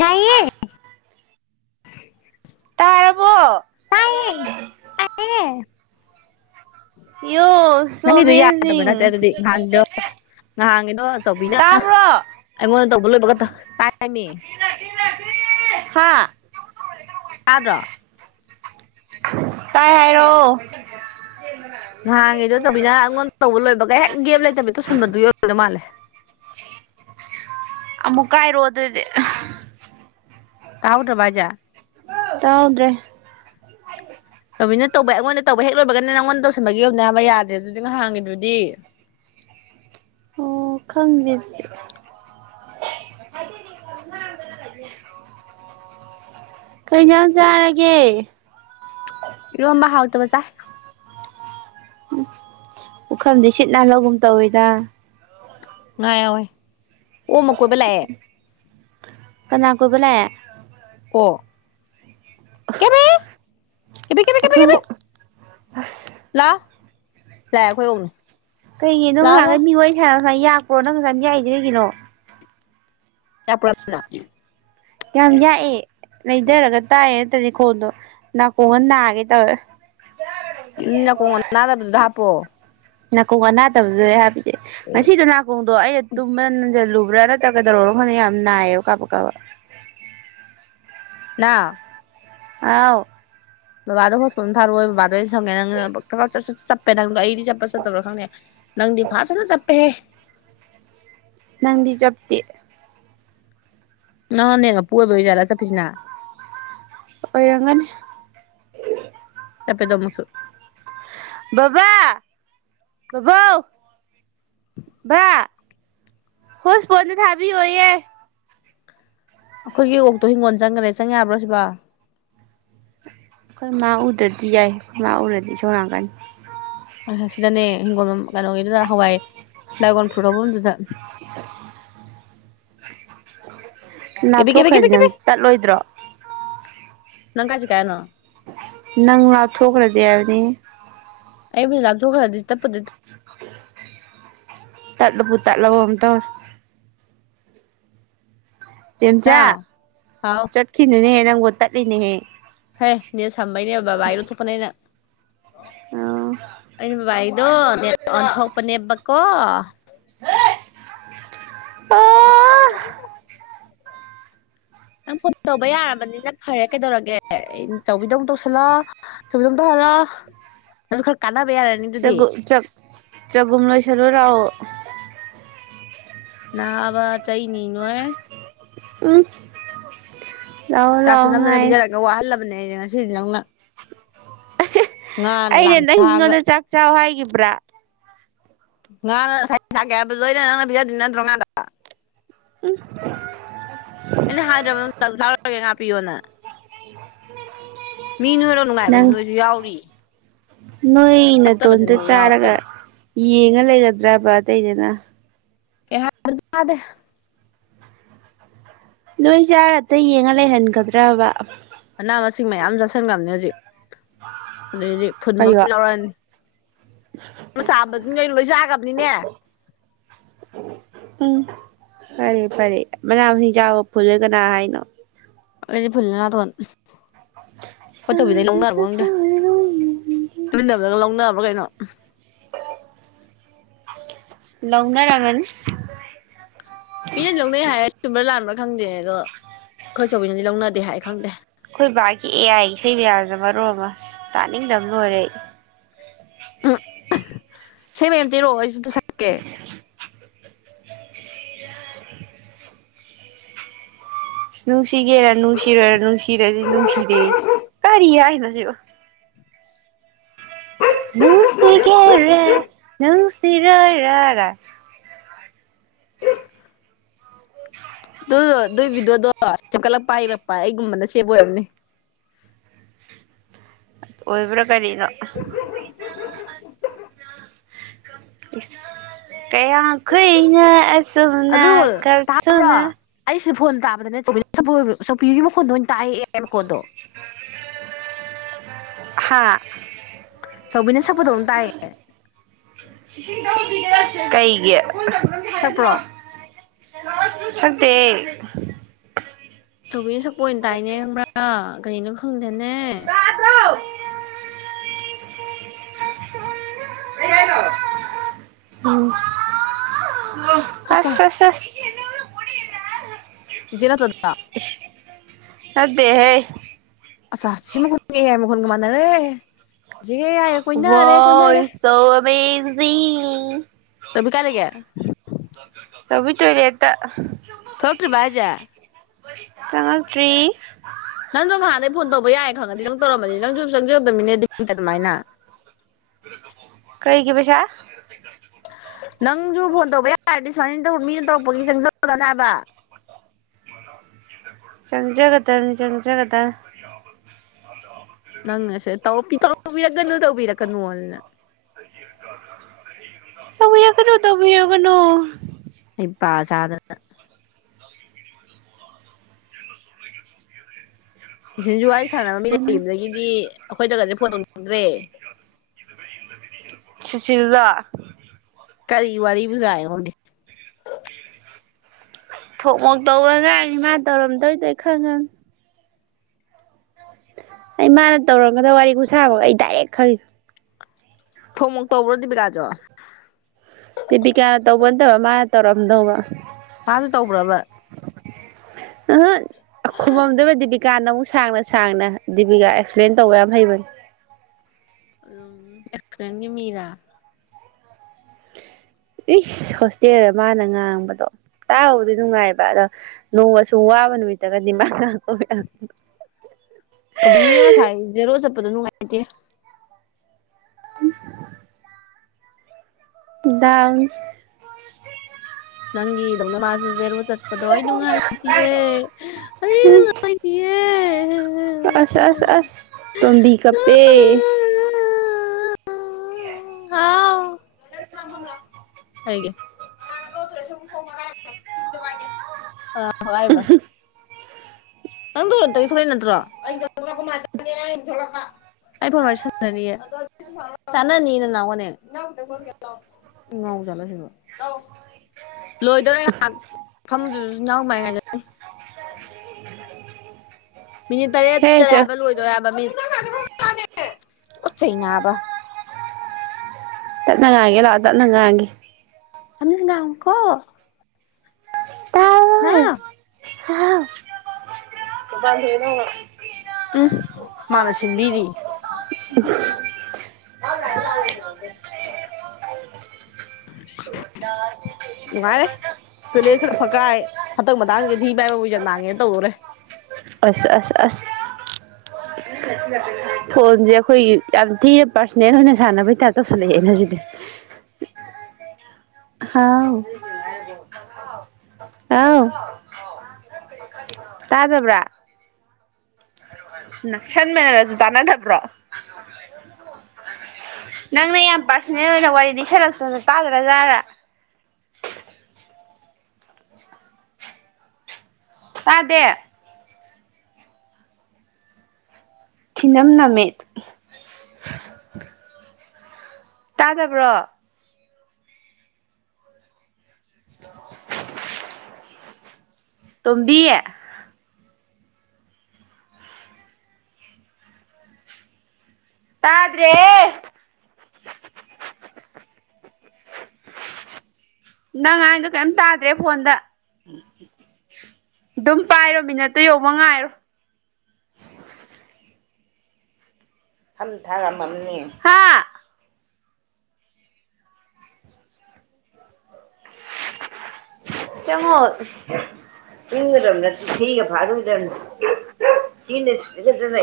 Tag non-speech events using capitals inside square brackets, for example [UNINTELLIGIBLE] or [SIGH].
ꯌꯥꯏꯌꯦ ꯇꯥꯔꯔꯕꯣ ꯇꯥꯏꯌꯦ ꯇꯥꯏꯌꯦ ꯌꯨ ꯅꯪꯒꯤꯗꯣ ꯌꯥꯗꯕ ꯅꯠꯇꯦ ꯑꯗꯨꯗꯤ ꯉꯍꯥꯟꯗꯣ ꯉꯍꯥꯡꯉꯤꯗꯣ ꯑꯆꯧꯕꯤꯅ ꯇꯥꯕ꯭ꯔꯣ ꯑꯩꯉꯣꯟꯗ ꯇꯧꯕ ꯂꯣꯏꯕꯒ ꯇꯥꯏꯔꯃꯤ ꯍꯥꯥ ꯇꯗ꯭ꯔꯣ ꯇꯥꯏ ꯍꯥꯏꯔꯥꯛꯑꫭ ꯅꯍꯥꯡꯉꯗꯣ ꯆꯕꯤꯅꯅꯥ ꯑꯩꯉꯣꯟꯗ ꯇꯧꯕ ꯂꯣꯏꯕꯒꯩ ꯍꯦꯛ ꯒꯦꯞ ꯂꯩꯇꯕꯤꯗꯣ ꯇꯩꯁꯤꯟꯕꯗꯨ ꯌ ꯑꯣꯏꯒꯗꯧ ꯃꯥꯜꯂꯦ ꯑꯃꯨꯛ ꯀꯥ ꯑꯗꯨꯗꯤ꯫ ꯇꯥꯥꯍꯧꯗ꯭ꯔꯕ ꯍꯥꯢꯖꯦ꯫ ꯇꯥꯍꯧꯗ꯭ꯔꯦ꯫ ꯇꯣꯃꯤꯅ ꯇꯧꯕꯩ ꯑꯩꯉꯣꯟꯗ ꯇꯧꯕ ꯍꯦꯛ ꯂꯣꯏꯕꯒꯅ ꯅꯪꯉꯣꯟꯗ ꯇꯧꯁꯟꯕꯒꯤꯅꯦꯕ ꯌꯥꯗ꯭ꯔꯦ ꯑꯗꯨꯗꯤ ꯉꯍꯥꯡꯒꯤꯗꯨꯗꯤ꯫ ꯑꯣ ꯈꯪꯗꯦ ꯑꯗꯨꯗꯤ꯫ [INAUDIBLE] ꯀꯩꯖꯥꯡ ꯆꯥꯔꯒꯦ꯫ ꯏꯔꯣꯝꯕ ꯍꯥꯎꯇꯕ ꯆꯥꯢ꯫ ꯎꯝ ꯄꯨꯈꯝꯗꯤ ꯁꯤꯠ ꯅꯥꯟꯍꯧꯒꯨꯝ ꯇꯧꯋꯤꯗ꯫ ꯉꯥ ꯌꯥꯎꯏ ꯑꯣꯛ ꯑꯃꯥ ꯀꯣꯏꯕ ꯂꯥꯛꯑꯦ ꯀꯅꯥ ꯀꯣꯏꯕ ꯂꯥꯛꯑꯦ ꯑꯣꯛ ꯀꯦꯕꯤ ꯀꯦꯕꯤ ꯑꯩꯈꯣꯏ ꯑꫭꯛ ꯂꯥꯛ ꯂꯥꯛꯑꯦ ꯑꯩꯈꯣꯏ ꯑꯣꯛꯅꯤ ꯀꯩꯒꯤ ꯂꯥꯎ ꯂꯥꯎ ꯉꯍꯥꯟꯈꯩ ꯃꯤꯏ ꯍꯥꯏꯔ ꯁꯨꯃꯥꯏꯅ ꯌꯥꯛꯄ꯭ꯔꯣ ꯅꯪ ꯉꯁꯥꯏꯝ ꯌꯥꯛꯏꯁꯦ ꯀꯩꯒꯤꯅꯣ [UNINTELLIGIBLE] ꯌꯥꯝ ꯌꯥꯛꯑꯦ ꯂꯩꯊꯔꯒ ꯇꯥꯏꯌꯦ ꯅꯠꯇꯗꯤ ꯈꯣꯟꯗꯣ ꯅꯥꯀꯣꯡꯒ ꯅꯥꯒꯦ ꯇꯧꯋꯦ ꯅꯥꯀꯣꯡ ꯑꯅꯗꯕꯗꯨꯗ ꯍꯥꯞꯄꯣ꯫ ꯅꯥꯀꯣꯡ ꯑꯅꯥꯇꯕꯗꯨꯗꯅꯦ ꯑꯩ ꯍꯥꯞꯄꯤꯁꯦ ꯉꯁꯤꯗꯣ ꯅꯥꯀꯣꯡꯗꯣ ꯑꯩ ꯇꯨꯝꯕꯗ ꯅꯟꯖꯜꯂꯨꯕ꯭ꯔꯥ ꯅꯠꯇ꯭ꯔ ꯀꯗꯧꯔꯕꯅꯣ ꯈꯪꯗꯦ ꯌꯥꯝ ꯅꯥꯏꯌꯦꯕ ꯀꯥꯕꯨꯛ ꯀꯥꯕꯨꯛ ꯅꯥꯎ꯫ ꯍꯥꯎ ꯕꯕꯥꯗꯣ ꯍꯣꯁꯄꯣꯠ ꯑꯝ ꯊꯥꯔꯛꯑꯣꯌꯣ ꯕꯕꯥꯗꯩ ꯑꯣꯏꯟ ꯁꯝꯒꯦ ꯅꯪ ꯆꯠꯄꯦ ꯈꯪꯗꯦ ꯅꯪꯗꯤ ꯐꯥꯖꯅ ꯆꯞꯄꯦꯍꯦ ꯅꯪꯗꯤ ꯆꯞꯇꯤ ꯅꯪꯅ ꯅꯦꯠ ꯃꯄꯨ ꯑꯣꯏꯕꯩ ꯑꯣꯏ ꯖꯥꯠꯂꯥ ꯆꯠꯄꯤꯖꯤꯅ꯫ ꯑꯣꯏꯔꯝꯒꯅꯤ ꯆꯄꯦꯗꯣ ꯃꯨꯛꯁꯨ꯫ ꯕꯥꯕꯥ ꯕꯥꯕꯥꯎ꯫ ꯕ ꯍꯣꯁꯐꯣꯠ ꯑꯝꯇ ꯊꯥꯕꯤꯌꯣꯌꯦ꯫ ꯑꯈꯣꯏꯒꯤ ꯑꯣꯛꯇꯣ ꯍꯤꯡꯒꯣꯜ ꯆꯪꯒꫭꯟ ꯆꯪꯈꯔꯦ ꯆꯪ ꯌꯥꯕ꯭ꯔꯣ ꯑꯁꯤꯕꯣ꯫ ꯑꯩꯈꯣꯏ ꯃꯥ ꯎꯗ꯭ꯔꯗꯤ ꯌꯥꯏ ꯑꯩꯈꯣꯏ ꯃꯥ ꯎꯔꯗꯤ ꯏꯁꯧ ꯂꯥꯡꯉꯛꯀꯅꯤ꯫ ꯑ ꯑꯁꯤꯗꯅꯦ ꯍꯤꯡꯒꯣꯜ ꯀꯩꯅꯣꯒꯤꯗꯨꯅ ꯍꯋꯥꯏ ꯗ꯭ꯔꯥꯏꯒꯣꯟ ꯐ꯭ꯔꯨꯠ ꯍꯧꯕꯝꯗꯨꯗ꯫ ꯀꯦꯕꯤ ꯀꯦꯕꯤ ꯀꯦꯕꯤ ꯅꯥꯞꯊꯣꯛꯈ꯭ꯔꯗꯤ ꯅꯪ ꯀꯦꯕꯤ ꯇꯠꯂꯣꯏꯗ꯭ꯔꯣ꯫ ꯅꯪ ꯀꯥꯢ ꯆꯠꯀꯦ ꯍꯥꯢꯅꯣ꯫ ꯅꯪ ꯉꯥꯛꯊꯣꯛꯈ꯭ꯔꯗꯤ ꯍꯥꯏꯕꯅꯤ ꯑꯩꯕꯨ ꯂꯥꯞꯊꯣꯛꯈ꯭ꯔꯗꯤ ꯇꯠꯄꯗꯨ ꯇꯠꯂꯕꯨ ꯇꯠꯂꯕꯣ ꯀꯩꯅꯣꯝ ꯇꯧꯔꯦ ꯆꯦꯝꯆꯥ ꯏꯇꯥꯎ ꯍꯥꯎ ꯆꯠꯈꯤꯅꯨꯅꯦ ꯅꯪꯕꯨ ꯇꯠꯂꯤꯅꯦꯍꯦ꯫ ꯍꯦ ꯅꯦꯠ ꯁꯝꯕꯩꯅꯦ ꯕꯕꯥꯢ ꯂꯧ ꯊꯣꯄꯅꯦ ꯑꯩꯅ ꯑꯣ ꯑꯩꯅ ꯕꯕꯥꯏꯗꯣ ꯅꯦꯠ ꯑꯣꯟꯊꯣꯛꯄꯅꯦꯕꯀꯣ ꯑ ꯑꯃꯨꯛ ꯄꯥꯢ ꯑꯥ ꯑꯃꯨꯛ ꯇꯧ ꯅꯪ ꯐꯣꯟ ꯇꯧꯕ ꯌꯥꯔꯕꯅꯤ ꯅ ꯐꯔꯦ ꯀꯩꯗꯧꯔꯒꯦ ꯑꯩꯅ ꯇꯧꯕꯤꯗꯧ ꯇꯧꯁꯤꯜꯂꯣ ꯑꯟꯏꯟꯇꯦꯜꯂꯤꯖꯦꯕꯜ ꯆꯒꯨ ꯆꯛ ꯆꯒꯨꯝ ꯂꯣꯏꯁꯜꯂꯨ ꯔꯥꯎꯋꯣ ꯅꯥꯕ ꯆꯩꯅꯤꯅꯣꯍꯦ꯫ ꯎꯝ꯫ ꯂꯥꯛꯑꯣ ꯆꯥꯛꯁꯨ ꯂꯥꯛꯑꯣ ꯅꯝꯗꯅ ꯉꯥꯏꯔꯦ ꯄꯤꯖꯔꯒ ꯋꯥꯍꯜꯂꯕꯅꯦ ꯉꯁꯤꯗꯤ ꯅꯪꯅ꯫ ꯉꯥꯅ ꯑꯩꯅ ꯂꯥꯡꯊꯥꯒ ꯅꯪꯉꯣꯟꯗ ꯆꯥꯛ ꯆ ꯥꯎ ꯍꯥꯏꯒꯤꯕ꯭ꯔꯥ꯫ ꯉꯥꯅ ꯉꯁꯥꯏ ꯁꯥꯀꯦ ꯍꯥꯏꯕ ꯅꯣꯏꯅ ꯅꯪꯅ ꯄꯤꯖꯗꯤ ꯅꯠꯇ꯭ꯔꯣ ꯉꯥꯗꯣ꯫ ꯎꯝ꯫ ꯑꯟꯏꯟꯇꯦꯜꯂꯤꯖꯦꯕꯜ ꯑꯟꯏꯟꯇꯦꯜꯂꯤꯖꯦꯕꯜ ꯃꯤ ꯅꯣꯏꯔ ꯅꯨꯡꯉꯥꯏꯕꯁꯨ ꯅꯣꯏꯁꯨ ꯌꯥꯎꯔꯤꯌꯦ ꯅꯣꯏ ꯅꯥꯇꯣꯟꯇ ꯅꯣꯏ ꯌꯥꯎꯔꯤ ꯆꯥꯔꯒ ꯌꯦꯡꯉ ꯂꯩꯒꯗ꯭ꯔꯕ ꯑꯇꯩꯗꯅ ꯑꯟꯏꯟꯇꯦꯜꯂꯤꯖꯦꯕꯜ ꯅꯣꯏꯁꯦ ꯍꯛꯇ ꯌꯦꯡꯉ ꯂꯩꯍꯟꯒꯗ꯭ꯔꯕ ꯃꯅꯥ ꯃꯁꯤꯡ ꯃꯌꯥꯝ ꯆꯥꯁꯤꯟꯈꯕꯅꯤ ꯍꯧꯖꯤꯛ ꯑꯗꯩꯗꯤ ꯐꯨꯟꯕ ꯑꯃ ꯂꯧꯔꯛꯑꯅꯤ ꯏꯟꯑꯣꯗꯤꯕꯜ ꯁꯥꯥꯝꯕꯗꯨ ꯅꯣꯏ ꯂꯣꯏ ꯆꯥꯒ꯭ꯕꯅꯤꯅꯦ ꯎꯝ ꯐꯔꯦ ꯐꯔꯦ ꯃꯅꯥ ꯃꯁꯤꯡ ꯆꯥꯕ ꯐꯨꯜꯂꯦ ꯀꯅꯥ ꯍꯥꯏꯅꯣ꯫ ꯑꯩꯗꯤ ꯐꯨꯜꯂꯦ ꯅꯥꯇꯣꯟ꯫ ꯈꯣꯏꯆꯧꯕꯤꯗꯩ ꯂꯧꯅꯔꯕ ꯑꯟꯏꯟꯇꯦꯜꯂꯤꯖꯦꯕꯜ ꯗꯨꯗꯒ ꯂꯧꯅꯕ꯭ꯔꯥ ꯀꯩꯅꯣ ꯂꯧꯅꯔꯝꯃꯅꯤ꯫ ꯃꯤꯅꯗꯤ ꯂꯧꯅꯩ ꯍꯥꯏ ꯆꯨꯝꯕ꯭ꯔꯥ ꯂꯥꯟꯕ꯭ꯔꯥ ꯈꯪꯗꯦꯍꯦ ꯑꯗꯣ ꯈꯣꯏꯆꯧꯕꯤꯅꯗꯤ ꯂꯧꯅꯗꯦ ꯍꯥꯏ ꯈꯪꯗꯦ꯫ ꯑꯩꯈꯣꯏ ꯕꯥꯒꯤ ꯑꯦ ꯑꯥꯏ ꯏꯁꯩ ꯃꯌꯥꯁ ꯃꯔꯣ ꯑꯃ ꯇꯥꯅꯤꯡꯗꯕ ꯂꯣꯏꯔꯦ ꯎꯝ ꯏꯁꯩ ꯃꯦꯝ ꯇꯤꯔꯛꯑꯣ ꯑꯩꯁꯨꯗ ꯁꯛꯀꯦ ꯅꯨꯡꯁꯤꯒꯦꯔ ꯅꯨꯡꯁꯤꯔꯣꯏꯔ ꯅꯨꯡꯁꯤꯔꯗꯤ ꯅꯨꯡꯁꯤꯔꯦ ꯀꯔꯤ ꯍꯥꯏꯅꯣ ꯁꯤꯕꯣ ꯅꯨꯡꯁꯤ ꯀꯦꯔ ꯅꯨꯡꯁꯤ ꯔꯔꯒ ꯑꯗꯨ ꯑꯗꯨꯒꯤ ꯚꯗꯤꯑꯣꯗꯣ ꯁꯦꯝꯀꯠꯂꯛꯄ ꯏꯔꯛꯄ ꯑꯩꯒꯨꯝꯕꯅ ꯁꯦꯞ ꯑꯣꯏꯔꯝꯅꯦ ꯑꯣꯕ꯭ꯔꯣ ꯀꯔꯤꯅꯣ ꯀꯌꯥ ꯀꯨꯏꯅ ꯑꯁꯨꯝꯅ ꯀꯞꯊꯨꯅ ꯑꯩꯁꯤꯗ ꯐꯣꯟ ꯇꯥꯕꯗꯅꯦ ꯆꯧꯄꯤꯒꯤ ꯃꯈꯣꯟꯗꯣ ꯑꯣꯏꯅ ꯇꯥꯛꯛꯑꯦ ꯃꯈꯣꯟꯗꯣ ꯍꯥꯥ ꯁꯤꯅ ꯁꯄꯗꯧꯅ ꯇꯥꯏꯌꯦ ꯀꯩꯒꯤ ꯆꯠꯄ꯭ꯔꯣ ꯁꯛꯇꯦꯍꯦ ꯆꯧꯕꯤꯅ ꯁꯛꯄ ꯑꯣꯏꯅ ꯇꯥꯏꯅꯦ ꯈꯪꯕ꯭ꯔꯥ ꯀꯔꯤꯅꯣ ꯈꯪꯗꯦꯅꯦ ꯎꯝ ꯑꯠꯆꯥ ꯑꯁ ꯑꯁ ꯑꯁ ꯆꯤꯆꯦ ꯅꯠꯇꯔꯣ ꯑꯗꯨꯗꯣ ꯅꯠꯇꯦꯍꯦ ꯑꯆꯥ ꯁꯤꯃꯨꯈꯣꯟꯒꯦ ꯍꯥꯏ ꯃꯈꯜꯒꯃꯥꯟ ꯅꯔꯦ ꯑꯟꯏꯟꯇꯦꯜꯂꯤꯖꯦꯕꯜ ꯋꯥ ꯁꯣ ꯑꯃꯦꯖꯤꯡ ꯆꯝꯐꯨꯠ ꯀꯥꯏ ꯂꯩꯒꯦ ꯀꯕꯤ ꯇꯔꯤ ꯑꯠꯇ ꯊꯣꯛꯣꯛꯇ꯭ꯔꯦ ꯕꯥꯖꯥ ꯆꯃꯇ꯭ꯔꯤ ꯅꯪꯗꯣ ꯅꯍꯥꯟꯗꯩ ꯐꯣꯟ ꯇꯧꯕ ꯌꯥꯏꯌꯦ ꯈꯪꯉꯗꯤ ꯅꯪ ꯇꯧꯔꯝꯕꯅꯤ ꯅꯪꯁꯨ ꯆꯪꯖꯧꯗꯕꯃꯤꯅꯦꯗꯤ ꯑꯗꯨꯃꯥꯏꯅ ꯀꯩꯒꯤ ꯄꯩ ꯆ ꯅꯪꯁꯨ ꯐꯣꯟ ꯇꯧꯕ ꯌꯥꯔꯗꯤ ꯁꯨꯃꯥꯏꯅ ꯃꯤꯅ ꯇꯧꯔꯛꯄꯒꯤ ꯆꯪꯖꯕꯗꯅꯦ ꯍꯥꯏꯕ ꯆꯪꯖꯒꯗꯅꯤ ꯆꯪꯖꯒꯗ ꯅꯪꯅꯁꯦ ꯇꯧꯕꯤꯔꯛꯀꯅꯣ ꯇꯧꯕꯤꯔꯛꯀꯅꯨꯣꯅ [INAUDIBLE] ꯀꯅꯣ ꯇꯕꯤꯒꯅꯣ ꯑꯩ ꯄ ꯆꯥꯗꯅ ꯁꯤ ꯁꯤꯁꯨ ꯋꯥꯔꯤ ꯁꯥꯟꯅꯕ ꯃꯤ ꯂꯩꯗꯒꯤꯗꯤ ꯑꯩꯈꯣꯏꯗꯒꯗꯤꯦ ꯐꯣꯟ ꯇꯧꯅꯤꯡꯗ꯭ꯔꯦ ꯁꯁꯤꯔꯤꯗ ꯀꯔꯤ ꯋꯥꯔꯤ ꯖꯥꯥꯏꯔ ꯍꯧꯒꯦ ꯊꯣꯛ ꯃꯣꯛ ꯇꯧꯕ ꯉꯥꯡꯅꯤ ꯃꯥ ꯇꯧꯔꯝꯗꯣꯏꯗꯣꯏ ꯈꯪ ꯉ ꯑꯩ ꯃꯥꯅ ꯇꯧꯔꯝꯒꯗ ꯋꯥꯔꯤꯒ ꯁꯥꯕꯒ ꯑꯩ ꯗꯥꯏꯔꯦꯛ ꯈꯜꯂꯤ ꯊꯣꯡꯃꯨ ꯇꯧꯕ꯭ꯔꯣꯗꯤꯕꯤꯀꯥꯖꯣ ꯇꯤꯄꯤ ꯀꯥꯌꯥꯅ ꯇꯧꯕ ꯅꯠꯇꯕ ꯃꯥꯅ ꯇꯧꯔꯝꯗꯧꯕ ꯃꯥꯁꯨ ꯇꯥꯎꯕ꯭ꯔꯕ ꯈꯨꯃꯝꯗꯨꯗ ꯗꯤꯕꯤꯀꯥ ꯅ ꯑꯃꯨꯛ ꯁꯥꯡꯅ ꯁꯥꯡꯅ ꯗꯤꯕꯤꯀꯥ ꯑꯦꯛꯁꯄ꯭ꯂꯦꯟ ꯇꯧꯕ ꯌꯥꯝ ꯍꯩꯕꯅꯤ ꯎ ꯑꯦꯈ꯭ꯔ ꯃꯔꯥ ꯏ ꯍꯣꯁꯇꯦꯜꯗ ꯃꯥꯅ ꯉꯥꯡꯕꯗꯣ ꯇꯥꯛꯍꯕꯗꯤ ꯅꯨꯡꯉꯥꯏꯕ ꯑꯗꯣ ꯅꯣꯡꯃ ꯁ ꯋꯥꯕ ꯅꯨꯃꯤꯠꯇꯒꯗꯤ ꯃꯥ ꯕꯤꯔꯣꯁꯥꯏ ꯖꯦꯔꯣ ꯆꯠꯄꯗꯣ ꯅꯨꯡꯉꯥꯏꯇꯦ [INAUDIBLE] ꯅꯪ ꯏꯧꯪꯅ ꯃꯥꯁꯨꯖꯦ ꯏꯔ ꯆꯠꯄꯗꯣ ꯑꯩ ꯅꯨꯡꯉꯥꯏꯇꯌꯦ ꯑꯩ ꯍꯨꯝ ꯅꯨꯡꯉꯥꯏꯇꯌꯦ ꯑꯁ ꯑꯁ ꯑꯁ ꯇꯨꯡꯕꯤ ꯈꯞꯄꯦ ꯍꯥꯎ ꯑ ꯍꯥꯏꯕ ꯅꯪꯗꯇꯒꯤ ꯊꯣꯛꯂꯛꯏ ꯅꯠꯇ꯭ꯔꯣ ꯑꯩ ꯐꯣꯟ ꯃ ꯁꯥꯟꯖꯔꯤꯌꯦ ꯇꯥꯟꯅꯅꯤꯅ ꯂ ꯋꯥꯣꯅꯦ ꯉꯥꯎꯖꯂ ꯁꯦꯡꯕꯣ ꯂꯣꯏꯗꯔꯦ ꯉꯍꯥꯛ ꯃꯐꯝꯗꯨꯁꯨ ꯎ ꯃꯥꯏ ꯍꯥꯏꯖꯅꯤ ꯍꯤꯗꯥꯛ ꯃꯤꯅꯤꯠ ꯇꯔꯦꯠ ꯍꯦ ꯆꯠꯂꯦ ꯆꯣ ꯍꯥꯏꯕ ꯂꯣꯏꯗꯣꯔꯦ ꯍꯥꯏꯕ ꯃꯤ ꯈꯨꯠ ꯆꯩ ꯅꯥꯕ ꯇꯠꯅ ꯉꯥꯏꯒꯦ ꯂꯥꯛꯑꯣ ꯇꯠꯅ ꯉꯥꯏꯥꯡꯒꯦ ꯑꯃꯤ ꯅꯥ ꯀꯣ ꯍꯥ ꯍꯥ ꯎꯝ ꯍꯅ ꯃꯥꯅ ꯁꯤ ꯁꯤꯟꯕꯤꯔꯤ ꯑ ꯑꯗꯨ ꯍꯥꯏꯦ ꯑꯗꯨꯗꯤ [INAUDIBLE] ꯅꯨꯡꯉꯥꯏꯔꯦ ꯇꯣꯏꯂꯦꯠ ꯈꯔ ꯐꯛꯀꯥꯏ ꯍꯊꯛ ꯃꯇꯊꯥꯡꯁꯤꯗꯗꯤꯤ ꯃꯥꯏꯕꯕꯨꯖꯟ ꯃꯥꯡꯉꯦꯅ ꯇꯧꯗꯣꯔꯦ [INAUDIBLE] ꯑꯁ ꯑꯁ ꯑꯁ ꯐꯣꯟꯁꯦ ꯑꯩꯈꯣꯏ ꯌꯥꯝ ꯊꯤꯅ ꯄꯥꯔꯁꯣꯅꯦꯜ ꯑꯣꯏꯅ ꯁꯥꯟꯅꯕꯩꯇꯥꯔ ꯇꯧꯁꯜꯂꯛꯑꯦꯅ ꯍꯧꯖꯤꯗꯤ ꯍꯥꯎ ꯑꯥꯎ ꯇꯥꯗꯕ꯭ꯔꯥ ꯅꯛꯁꯟ ꯃꯦꯟꯅꯔꯁꯨ ꯇꯥꯟꯅꯗꯕ꯭ꯔꯣ ꯅꯪꯅ ꯌꯥꯝ ꯄꯥꯔꯁꯣꯅꯦꯜ ꯑꯣꯏꯅ ꯋꯥꯔꯤ ꯂꯤꯁꯜꯂꯛꯇꯣꯅ ꯇꯥꯗ꯭ꯔ ꯖꯥꯠꯔ ꯇꯥꯗꯦ ꯊꯤꯅꯝ ꯅꯝꯃꯦ ꯇꯥꯗꯕ꯭ꯔꯣ ꯇꯣꯝꯕꯤ ꯇꯥꯗ꯭ꯔꯦ ꯅꯪ ꯉꯥꯟꯗꯣ ꯀꯩꯝ ꯇꯥꯗ꯭ꯔꯦ ꯐꯣꯟꯗ ꯑꯗꯨꯝ ꯄꯥꯏꯔꯣ ꯃꯤꯅꯠꯇꯨ ꯌꯧꯕ ꯉꯥꯏꯔꯣ ꯄꯩꯁꯥ ꯌꯥꯝꯃꯝꯅꯤ ꯑ ꯆꯪꯉꯣ ꯏꯪꯒꯗꯕꯅꯦ ꯊꯤꯒ ꯐꯥꯏꯔꯨꯒꯗꯕꯅꯦ ꯏꯅ [UNINTELLIGIBLE]